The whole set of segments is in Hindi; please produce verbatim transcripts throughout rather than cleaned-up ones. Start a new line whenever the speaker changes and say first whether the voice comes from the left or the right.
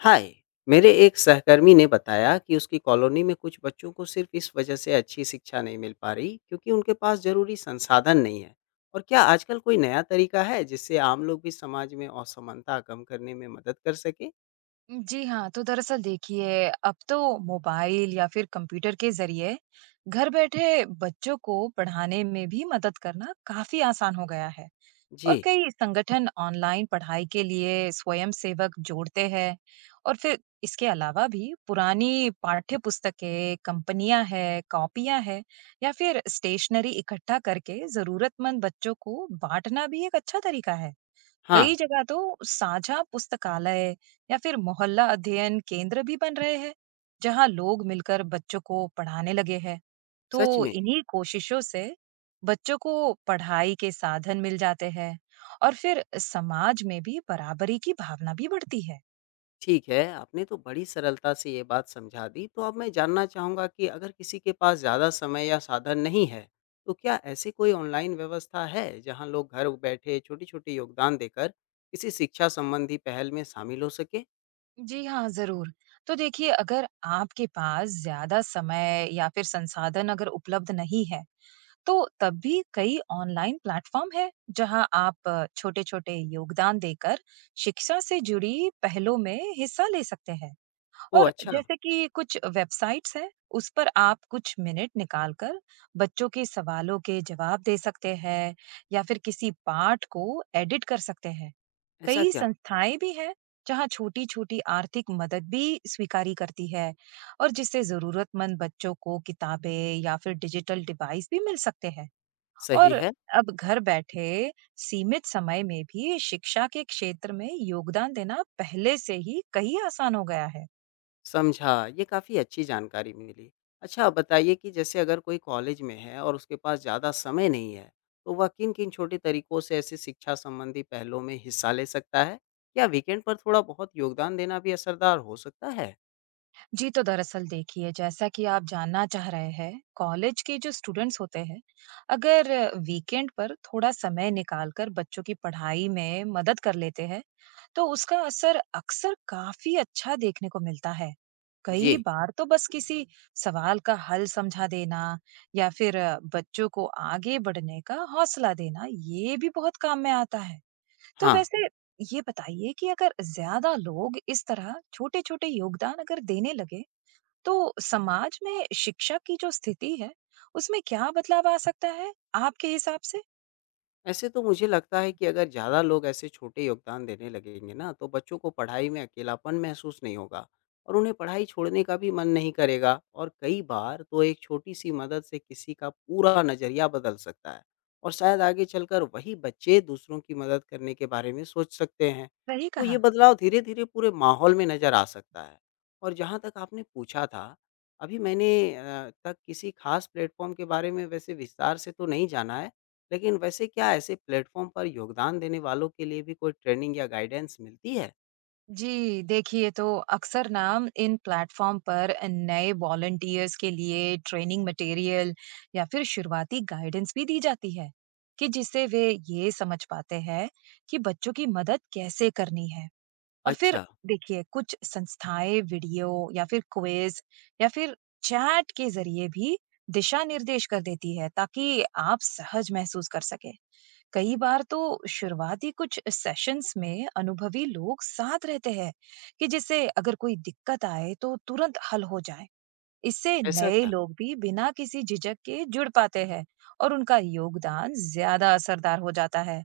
left: हाय। मेरे एक सहकर्मी ने बताया कि उसकी कॉलोनी में कुछ बच्चों को सिर्फ इस वजह से अच्छी शिक्षा नहीं मिल पा रही क्योंकि उनके पास जरूरी संसाधन नहीं है। और क्या आजकल कोई नया तरीका है जिससे आम लोग भी समाज में असमानता कम करने में मदद कर सके?
right: जी हाँ, तो दरअसल देखिए, अब तो मोबाइल या फिर कंप्यूटर के ज़रिए घर बैठे बच्चों को पढ़ाने में भी मदद करना काफ़ी आसान हो गया है। और
left: जी।
right: कई संगठन ऑनलाइन पढ़ाई के लिए स्वयंसेवक जोड़ते हैं। और फिर इसके अलावा भी पुरानी पाठ्य पुस्तकें, कंपनियां हैं, कॉपियां हैं, या फिर स्टेशनरी इकट्ठा करके ज़रूरतमंद बच्चों को बांटना भी एक अच्छा तरीका है। कई
left: हाँ।
right: जगह तो साझा पुस्तकालय या फिर मोहल्ला अध्ययन केंद्र भी बन रहे हैं, जहां लोग मिलकर बच्चों को पढ़ाने लगे हैं। तो
left: सच में।
right: इन्हीं कोशिशों से बच्चों को पढ़ाई के साधन मिल जाते हैं और फिर समाज में भी बराबरी की भावना भी बढ़ती है।
left: ठीक है, आपने तो बड़ी सरलता से ये बात समझा दी, तो अब मैं जानना चाहूँगा कि अगर किसी के पास ज़्यादा समय या साधन नहीं है, तो क्या ऐसी कोई ऑनलाइन व्यवस्था है, जहाँ लोग घर बैठे छोटे-छोटे योगदान देकर किसी शिक्षा संबंधी पहल में शामिल हो सकें?
right: जी हाँ, जरूर। तो देखिए, अगर आपके पास ज्यादा समय या फिर संसाधन अगर उपलब्ध नहीं है, तो तब भी कई ऑनलाइन प्लेटफॉर्म है जहां आप छोटे छोटे योगदान देकर शिक्षा से जुड़ी पहलों में हिस्सा ले सकते हैं।
left: ओह
right: और
left: अच्छा।
right: जैसे कि कुछ वेबसाइट्स हैं, उस पर आप कुछ मिनट निकालकर बच्चों के सवालों के जवाब दे सकते हैं या फिर किसी पाठ को एडिट कर सकते हैं।
left: ऐसा
right: कई
left: क्या?
right: संस्थाएं भी हैं जहां छोटी छोटी आर्थिक मदद भी स्वीकारी करती है, और जिससे जरूरतमंद बच्चों को किताबें या फिर डिजिटल डिवाइस भी मिल सकते हैं।
left: सही
right: और
left: है।
right: अब घर बैठे सीमित समय में भी शिक्षा के क्षेत्र में योगदान देना पहले से ही कहीं आसान हो गया है।
left: समझा, ये काफ़ी अच्छी जानकारी मिली। अच्छा आप बताइए कि जैसे अगर कोई कॉलेज में है और उसके पास ज़्यादा समय नहीं है, तो वह किन-किन छोटे तरीकों से ऐसे शिक्षा संबंधी पहलों में हिस्सा ले सकता है? क्या वीकेंड पर थोड़ा बहुत योगदान देना भी असरदार हो सकता है?
right: जी, तो दरअसल देखिए, जैसा कि आप जानना चाह रहे हैं, कॉलेज के जो स्टूडेंट्स होते हैं, अगर वीकेंड पर थोड़ा समय निकालकर बच्चों की पढ़ाई में मदद कर लेते हैं, तो उसका असर अक्सर काफ़ी अच्छा देखने को मिलता है। कई
left: जी।
right: बार तो बस किसी सवाल का हल समझा देना या फिर बच्चों को आगे बढ़ने का हौसला देना, ये भी बहुत काम में आता है। तो
left: हाँ।
right: वैसे ये बताइए कि अगर ज़्यादा लोग इस तरह छोटे-छोटे योगदान अगर देने लगे, तो समाज में शिक्षा की जो स्थिति है, उसमें क्या बदलाव आ सकता है आपके हिसाब से?
left: ऐसे तो मुझे लगता है कि अगर ज़्यादा लोग ऐसे छोटे योगदान देने लगेंगे ना, तो बच्चों को पढ़ाई में अकेलापन महसूस नहीं होगा और उन्हें पढ़ाई छोड़ने का भी मन नहीं करेगा। और कई बार तो एक छोटी-सी मदद से किसी का पूरा नज़रिया बदल सकता है और शायद आगे चलकर वही बच्चे दूसरों की मदद करने के बारे में सोच सकते हैं।
right: सही
left: तो ये
right: कहा।
left: बदलाव धीरे-धीरे पूरे माहौल में नज़र आ सकता है। और जहाँ तक आपने पूछा था, अभी मैंने अ, तक किसी खास प्लेटफ़ॉर्म के बारे में वैसे विस्तार से तो नहीं जाना है। लेकिन वैसे क्या ऐसे प्लेटफ़ॉर्म पर योगदान देने वालों के लिए भी कोई ट्रेनिंग या गाइडेंस मिलती है?
right: जी, देखिए, तो अक्सर ना इन प्लेटफॉर्म पर नए वॉलंटियर्स के लिए ट्रेनिंग मटेरियल या फिर शुरुआती गाइडेंस भी दी जाती है, कि जिससे वे ये समझ पाते हैं कि बच्चों की मदद कैसे करनी है। और फिर
left: अच्छा।
right: देखिए, कुछ संस्थाएं वीडियो या फिर क्विज या फिर चैट के जरिए भी दिशा निर्देश कर देती है ताकि आप सहज महसूस कर सके। कई बार तो शुरुआती कुछ सेशंस में अनुभवी लोग साथ रहते हैं, कि जिससे अगर कोई दिक्कत आए तो तुरंत हल हो जाए। इससे
left: ऐसा
right: नए
left: क्या?
right: लोग भी बिना किसी झिझक के जुड़ पाते हैं और उनका योगदान ज्यादा असरदार हो जाता है।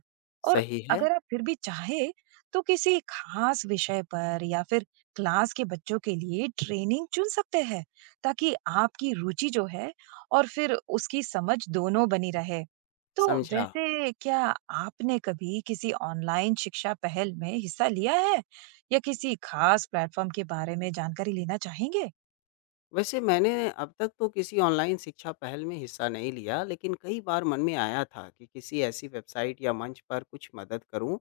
right: और
left: सही है।
right: अगर आप फिर भी चाहे तो किसी खास विषय पर या फिर क्लास के बच्चों के लिए ट्रेनिंग चुन सकते हैं, ताकि आपकी रुचि जो है और फिर उसकी समझ दोनों बनी रहे। तो
left: समझा।
right: वैसे क्या आपने कभी किसी ऑनलाइन शिक्षा पहल में हिस्सा लिया है, या किसी खास प्लेटफॉर्म के बारे में जानकारी लेना चाहेंगे?
left: वैसे मैंने अब तक तो किसी ऑनलाइन शिक्षा पहल में हिस्सा नहीं लिया, लेकिन कई बार मन में आया था कि किसी ऐसी वेबसाइट या मंच पर कुछ मदद करूं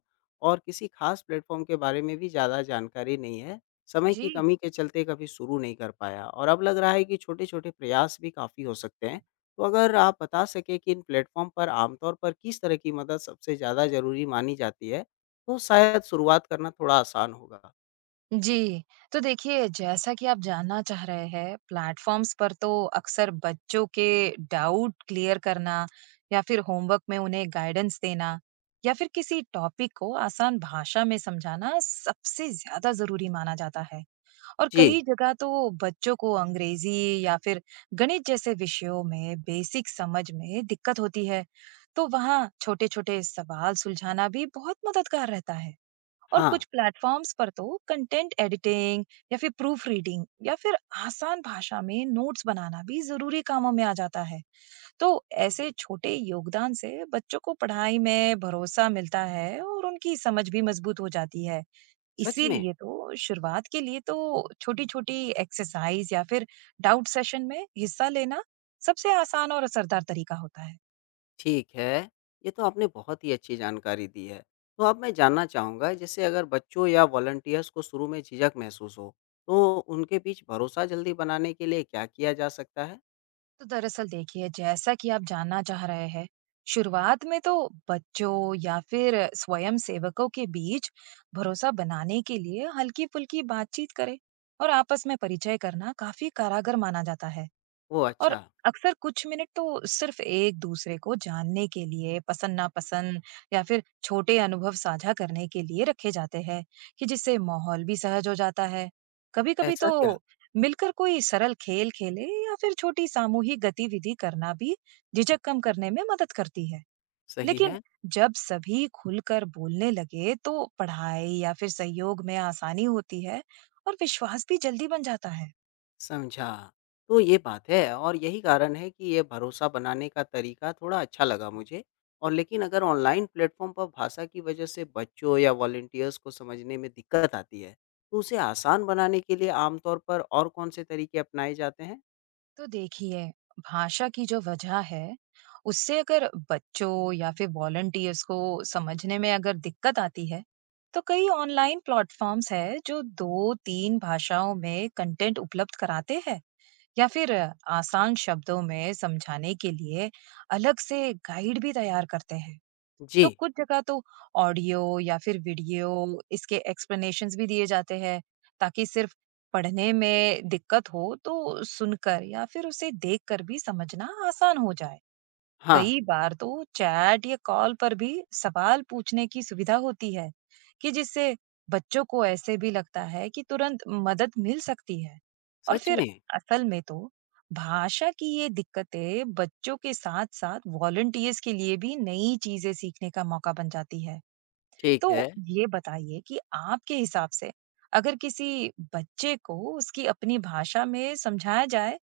left: और किसी खास प्लेटफॉर्म के बारे में भी ज़्यादा जानकारी नहीं है। समय
right: जी।
left: की कमी के चलते कभी शुरू नहीं कर पाया और अब लग रहा है कि छोटे-छोटे प्रयास भी काफ़ी हो सकते हैं। तो अगर आप बता सके कि इन प्लेटफॉर्म पर आमतौर पर किस तरह की मदद सबसे ज़्यादा ज़रूरी मानी जाती है, तो शायद शुरुआत करना थोड़ा आसान होगा।
right: जी, तो देखिए, जैसा कि आप जानना चाह रहे हैं, प्लेटफ़ॉर्म्स पर तो अक्सर बच्चों के डाउट क्लियर करना या फिर होमवर्क में उन्हें गाइडेंस देना या फिर किसी टॉपिक को आसान भाषा में समझाना सबसे ज़्यादा ज़रूरी माना जाता है। और कई
left: जी।
right: जगह तो बच्चों को अंग्रेज़ी या फिर गणित जैसे विषयों में बेसिक समझ में दिक्कत होती है, तो वहाँ छोटे-छोटे सवाल सुलझाना भी बहुत मददगार रहता है। और
left: हाँ।
right: कुछ प्लेटफॉर्म्स पर तो कंटेंट एडिटिंग या फिर प्रूफ रीडिंग या फिर आसान भाषा में नोट्स बनाना भी जरूरी कामों में आ जाता है। तो ऐसे छोटे योगदान से बच्चों को पढ़ाई में भरोसा मिलता है और उनकी समझ भी मजबूत हो जाती है।
left: सच में।
right: इसीलिए तो शुरुआत के लिए तो छोटी छोटी एक्सरसाइज या फिर डाउट सेशन में हिस्सा लेना सबसे आसान और असरदार तरीका होता है।
left: ठीक है, ये तो आपने बहुत ही अच्छी जानकारी दी है। तो अब मैं जानना चाहूँगा जैसे अगर बच्चों या वॉलंटियर्स को शुरू में झिझक महसूस हो, तो उनके बीच भरोसा जल्दी बनाने के लिए क्या किया जा सकता है?
right: तो दरअसल देखिए, जैसा कि आप जानना चाह रहे हैं, शुरुआत में तो बच्चों या फिर स्वयं सेवकों के बीच भरोसा बनाने के लिए हल्की फुल्की बातचीत करें और आपस में परिचय करना काफी कारगर माना जाता है।
left: ओह
right: और
left: अच्छा।
right: अक्सर कुछ मिनट तो सिर्फ एक-दूसरे को जानने के लिए, पसंद-नापसंद या फिर छोटे अनुभव साझा करने के लिए रखे जाते हैं, कि जिससे माहौल भी सहज हो जाता है। कभी-कभी तो
left: ऐसा क्या?
right: मिलकर कोई सरल खेल खेले या फिर छोटी सामूहिक गतिविधि करना भी झिझक कम करने में मदद करती है।
left: सही
right: लेकिन
left: है।
right: जब सभी खुलकर बोलने लगे, तो पढ़ाई या फिर सहयोग में आसानी होती है और विश्वास भी जल्दी बन जाता है।
left: समझा। तो ये बात है और यही कारण है कि ये भरोसा बनाने का तरीका थोड़ा अच्छा लगा मुझे। और लेकिन अगर ऑनलाइन प्लेटफ़ॉर्म पर भाषा की वजह से बच्चों या वॉलंटियर्स को समझने में दिक्कत आती है, तो उसे आसान बनाने के लिए आमतौर पर और कौन से तरीके अपनाए जाते हैं?
right: तो देखिए, भाषा की जो वजह है उससे अगर बच्चों या फिर वॉलंटियर्स को समझने में अगर दिक्कत आती है, तो कई ऑनलाइन प्लेटफॉर्म्स है जो दो तीन भाषाओं में कंटेंट उपलब्ध कराते हैं या फिर आसान शब्दों में समझाने के लिए अलग से गाइड भी तैयार करते हैं। तो
left: जी।
right: कुछ जगह तो ऑडियो या फिर वीडियो इसके एक्सप्लेनेशंस भी दिए जाते हैं, ताकि सिर्फ पढ़ने में दिक्कत हो तो सुनकर या फिर उसे देखकर भी समझना आसान हो जाए।
left: हाँ।
right: कई बार तो चैट या कॉल पर भी सवाल पूछने की सुविधा होती है, कि जिससे बच्चों को ऐसे भी लगता है कि तुरंत मदद मिल सकती है। और
left: सच
right: फिर
left: में?
right: असल में तो भाषा की ये दिक्कतें बच्चों के साथ साथ वॉलंटियर्स के लिए भी नई चीजें सीखने का मौका बन जाती है।
left: ठीक
right: तो
left: है।
right: ये बताइए कि आपके हिसाब से अगर किसी बच्चे को उसकी अपनी भाषा में समझाया जाए,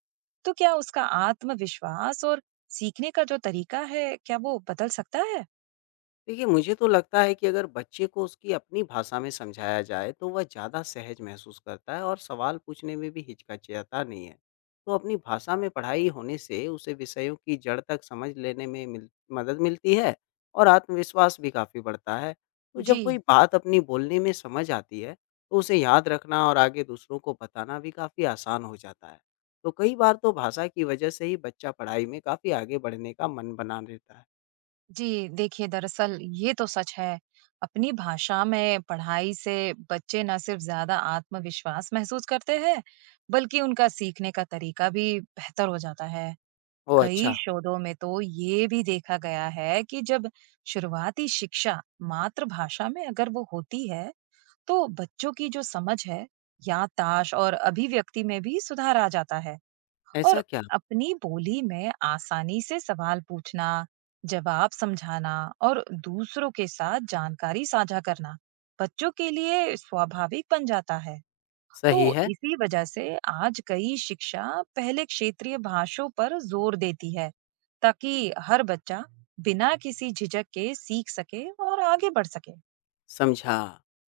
right: तो क्या उसका आत्मविश्वास और सीखने का जो तरीका है, क्या वो बदल सकता है?
left: देखिए, मुझे तो लगता है कि अगर बच्चे को उसकी अपनी भाषा में समझाया जाए, तो वह ज़्यादा सहज महसूस करता है और सवाल पूछने में भी हिचकिचाता नहीं है। तो अपनी भाषा में पढ़ाई होने से उसे विषयों की जड़ तक समझ लेने में मिल मदद मिलती है और आत्मविश्वास भी काफ़ी बढ़ता है। तो जब कोई
right: जी।
left: बात अपनी बोलने में समझ आती है, तो उसे याद रखना और आगे दूसरों को बताना भी काफ़ी आसान हो जाता है। तो कई बार तो भाषा की वजह से ही बच्चा पढ़ाई में काफ़ी आगे बढ़ने का मन बना रहता है।
right: जी, देखिए, दरअसल ये तो सच है। अपनी भाषा में पढ़ाई से बच्चे न सिर्फ ज़्यादा आत्मविश्वास महसूस करते हैं, बल्कि उनका सीखने का तरीका भी बेहतर हो जाता है।
left: ओह
right: कई
left: अच्छा!
right: शोधों में तो ये भी देखा गया है कि जब शुरुआती शिक्षा मातृभाषा में अगर वो होती है, तो बच्चों की जो समझ है, याददाश्त और अभिव्यक्ति में भी सुधार आ जाता है।
left: ऐसा
right: और
left: क्या?
right: अपनी बोली में आसानी से सवाल पूछना, जवाब समझाना और दूसरों के साथ जानकारी साझा करना बच्चों के लिए स्वाभाविक बन जाता है। तो
left: सही है,
right: इसी वजह से आज कई शिक्षा पहले क्षेत्रीय भाषाओं पर जोर देती है, ताकि हर बच्चा बिना किसी झिझक के सीख सके और आगे बढ़ सके।
left: समझा।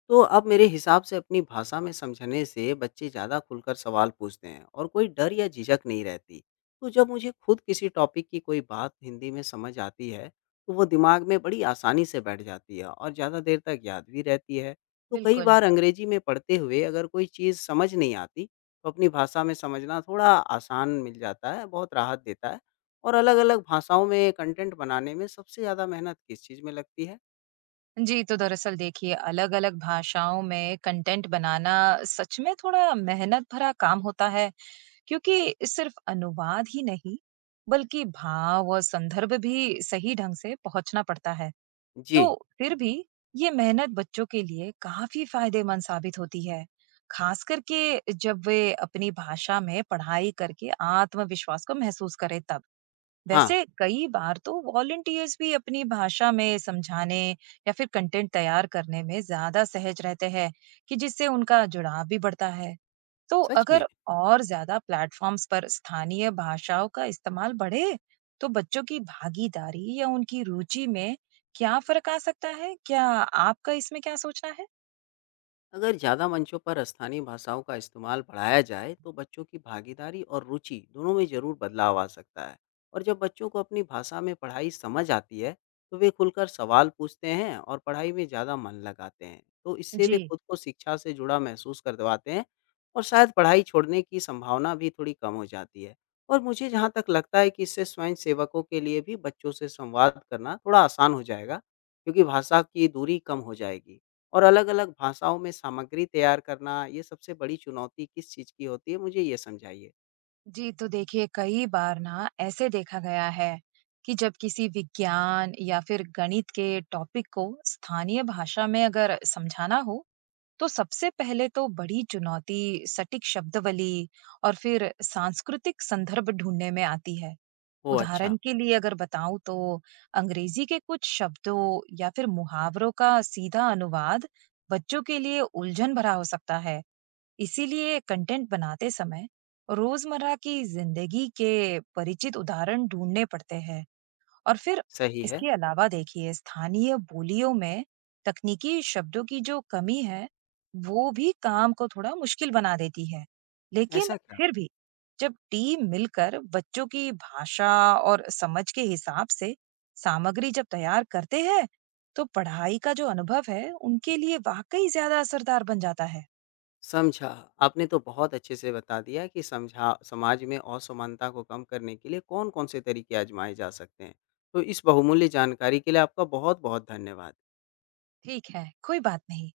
left: तो अब मेरे हिसाब से अपनी भाषा में समझने से बच्चे ज़्यादा खुलकर सवाल पूछते हैं और कोई डर या झिझक नहीं रहती। तो जब मुझे खुद किसी टॉपिक की कोई बात हिंदी में समझ आती है, तो वो दिमाग में बड़ी आसानी से बैठ जाती है और ज़्यादा देर तक याद भी रहती है। तो कई
right: बिल्कुल।
left: बार अंग्रेजी में पढ़ते हुए अगर कोई चीज़ समझ नहीं आती, तो अपनी भाषा में समझना थोड़ा आसान मिल जाता है, बहुत राहत देता है। और अलग-अलग भाषाओं में कंटेंट बनाने में सबसे ज़्यादा मेहनत किस चीज़ में लगती है?
right: जी, तो दरअसल देखिए, अलग अलग भाषाओं में कंटेंट बनाना सच में थोड़ा मेहनत भरा काम होता है, क्योंकि सिर्फ अनुवाद ही नहीं बल्कि भाव और संदर्भ भी सही ढंग से पहुंचना पड़ता है। तो
left: जी।
right: फिर भी ये मेहनत बच्चों के लिए काफी फायदेमंद साबित होती है, खास करके जब वे अपनी भाषा में पढ़ाई करके आत्मविश्वास को महसूस करें। तब
left: हाँ,
right: वैसे कई बार तो वॉलंटियर्स भी अपनी भाषा में समझाने या फिर कंटेंट तैयार करने में ज्यादा सहज रहते हैं, कि जिससे उनका जुड़ाव भी बढ़ता है। तो
left: सच में।
right: अगर और ज्यादा प्लेटफॉर्म्स पर स्थानीय भाषाओं का इस्तेमाल बढ़े, तो बच्चों की भागीदारी या उनकी रुचि में क्या फर्क आ सकता है? क्या आपका इसमें क्या सोचना है?
left: अगर ज़्यादा मंचों पर स्थानीय भाषाओं का इस्तेमाल बढ़ाया जाए, तो बच्चों की भागीदारी और रुचि दोनों में ज़रूर बदलाव आ सकता है। और जब बच्चों को अपनी भाषा में पढ़ाई समझ आती है, तो वे खुलकर सवाल पूछते हैं और पढ़ाई में ज़्यादा मन लगाते हैं। तो इससे
right: जी।
left: वे खुद को शिक्षा से जुड़ा महसूस करवाते हैं और शायद पढ़ाई छोड़ने की संभावना भी थोड़ी कम हो जाती है। और मुझे जहाँ तक लगता है कि इससे स्वयंसेवकों के लिए भी बच्चों से संवाद करना थोड़ा आसान हो जाएगा, क्योंकि भाषा की दूरी कम हो जाएगी। और अलग-अलग भाषाओं में सामग्री तैयार करना, ये सबसे बड़ी चुनौती किस चीज़ की होती है, मुझे ये समझाइए?
right: जी, तो देखिए, कई बार ना ऐसे देखा गया है कि जब किसी विज्ञान या फिर गणित के टॉपिक को स्थानीय भाषा में अगर समझाना हो, तो सबसे पहले तो बड़ी चुनौती सटीक शब्दावली और फिर सांस्कृतिक संदर्भ ढूंढने में आती है।
left: ओह! अच्छा,
right: उदाहरण के लिए अगर बताऊं तो अंग्रेजी के कुछ शब्दों या फिर मुहावरों का सीधा अनुवाद बच्चों के लिए उलझन भरा हो सकता है। इसीलिए कंटेंट बनाते समय रोजमर्रा की जिंदगी के परिचित उदाहरण ढूंढने पड़ते हैं। और फिर
left: सही है,
right: इसके अलावा देखिए, स्थानीय बोलियों में तकनीकी शब्दों की जो कमी है वो भी काम को थोड़ा मुश्किल बना देती है। लेकिन
left: ऐसा क्या?
right: फिर भी जब टीम मिलकर बच्चों की भाषा और समझ के हिसाब से सामग्री जब तैयार करते हैं, तो पढ़ाई का जो अनुभव है उनके लिए वाकई ज्यादा असरदार बन जाता है।
left: समझा, आपने तो बहुत अच्छे से बता दिया कि समझा समाज में असमानता को कम करने के लिए कौन-कौन से तरीके आज़माए जा सकते हैं। तो इस बहुमूल्य जानकारी के लिए आपका बहुत-बहुत धन्यवाद।
right: ठीक है, कोई बात नहीं।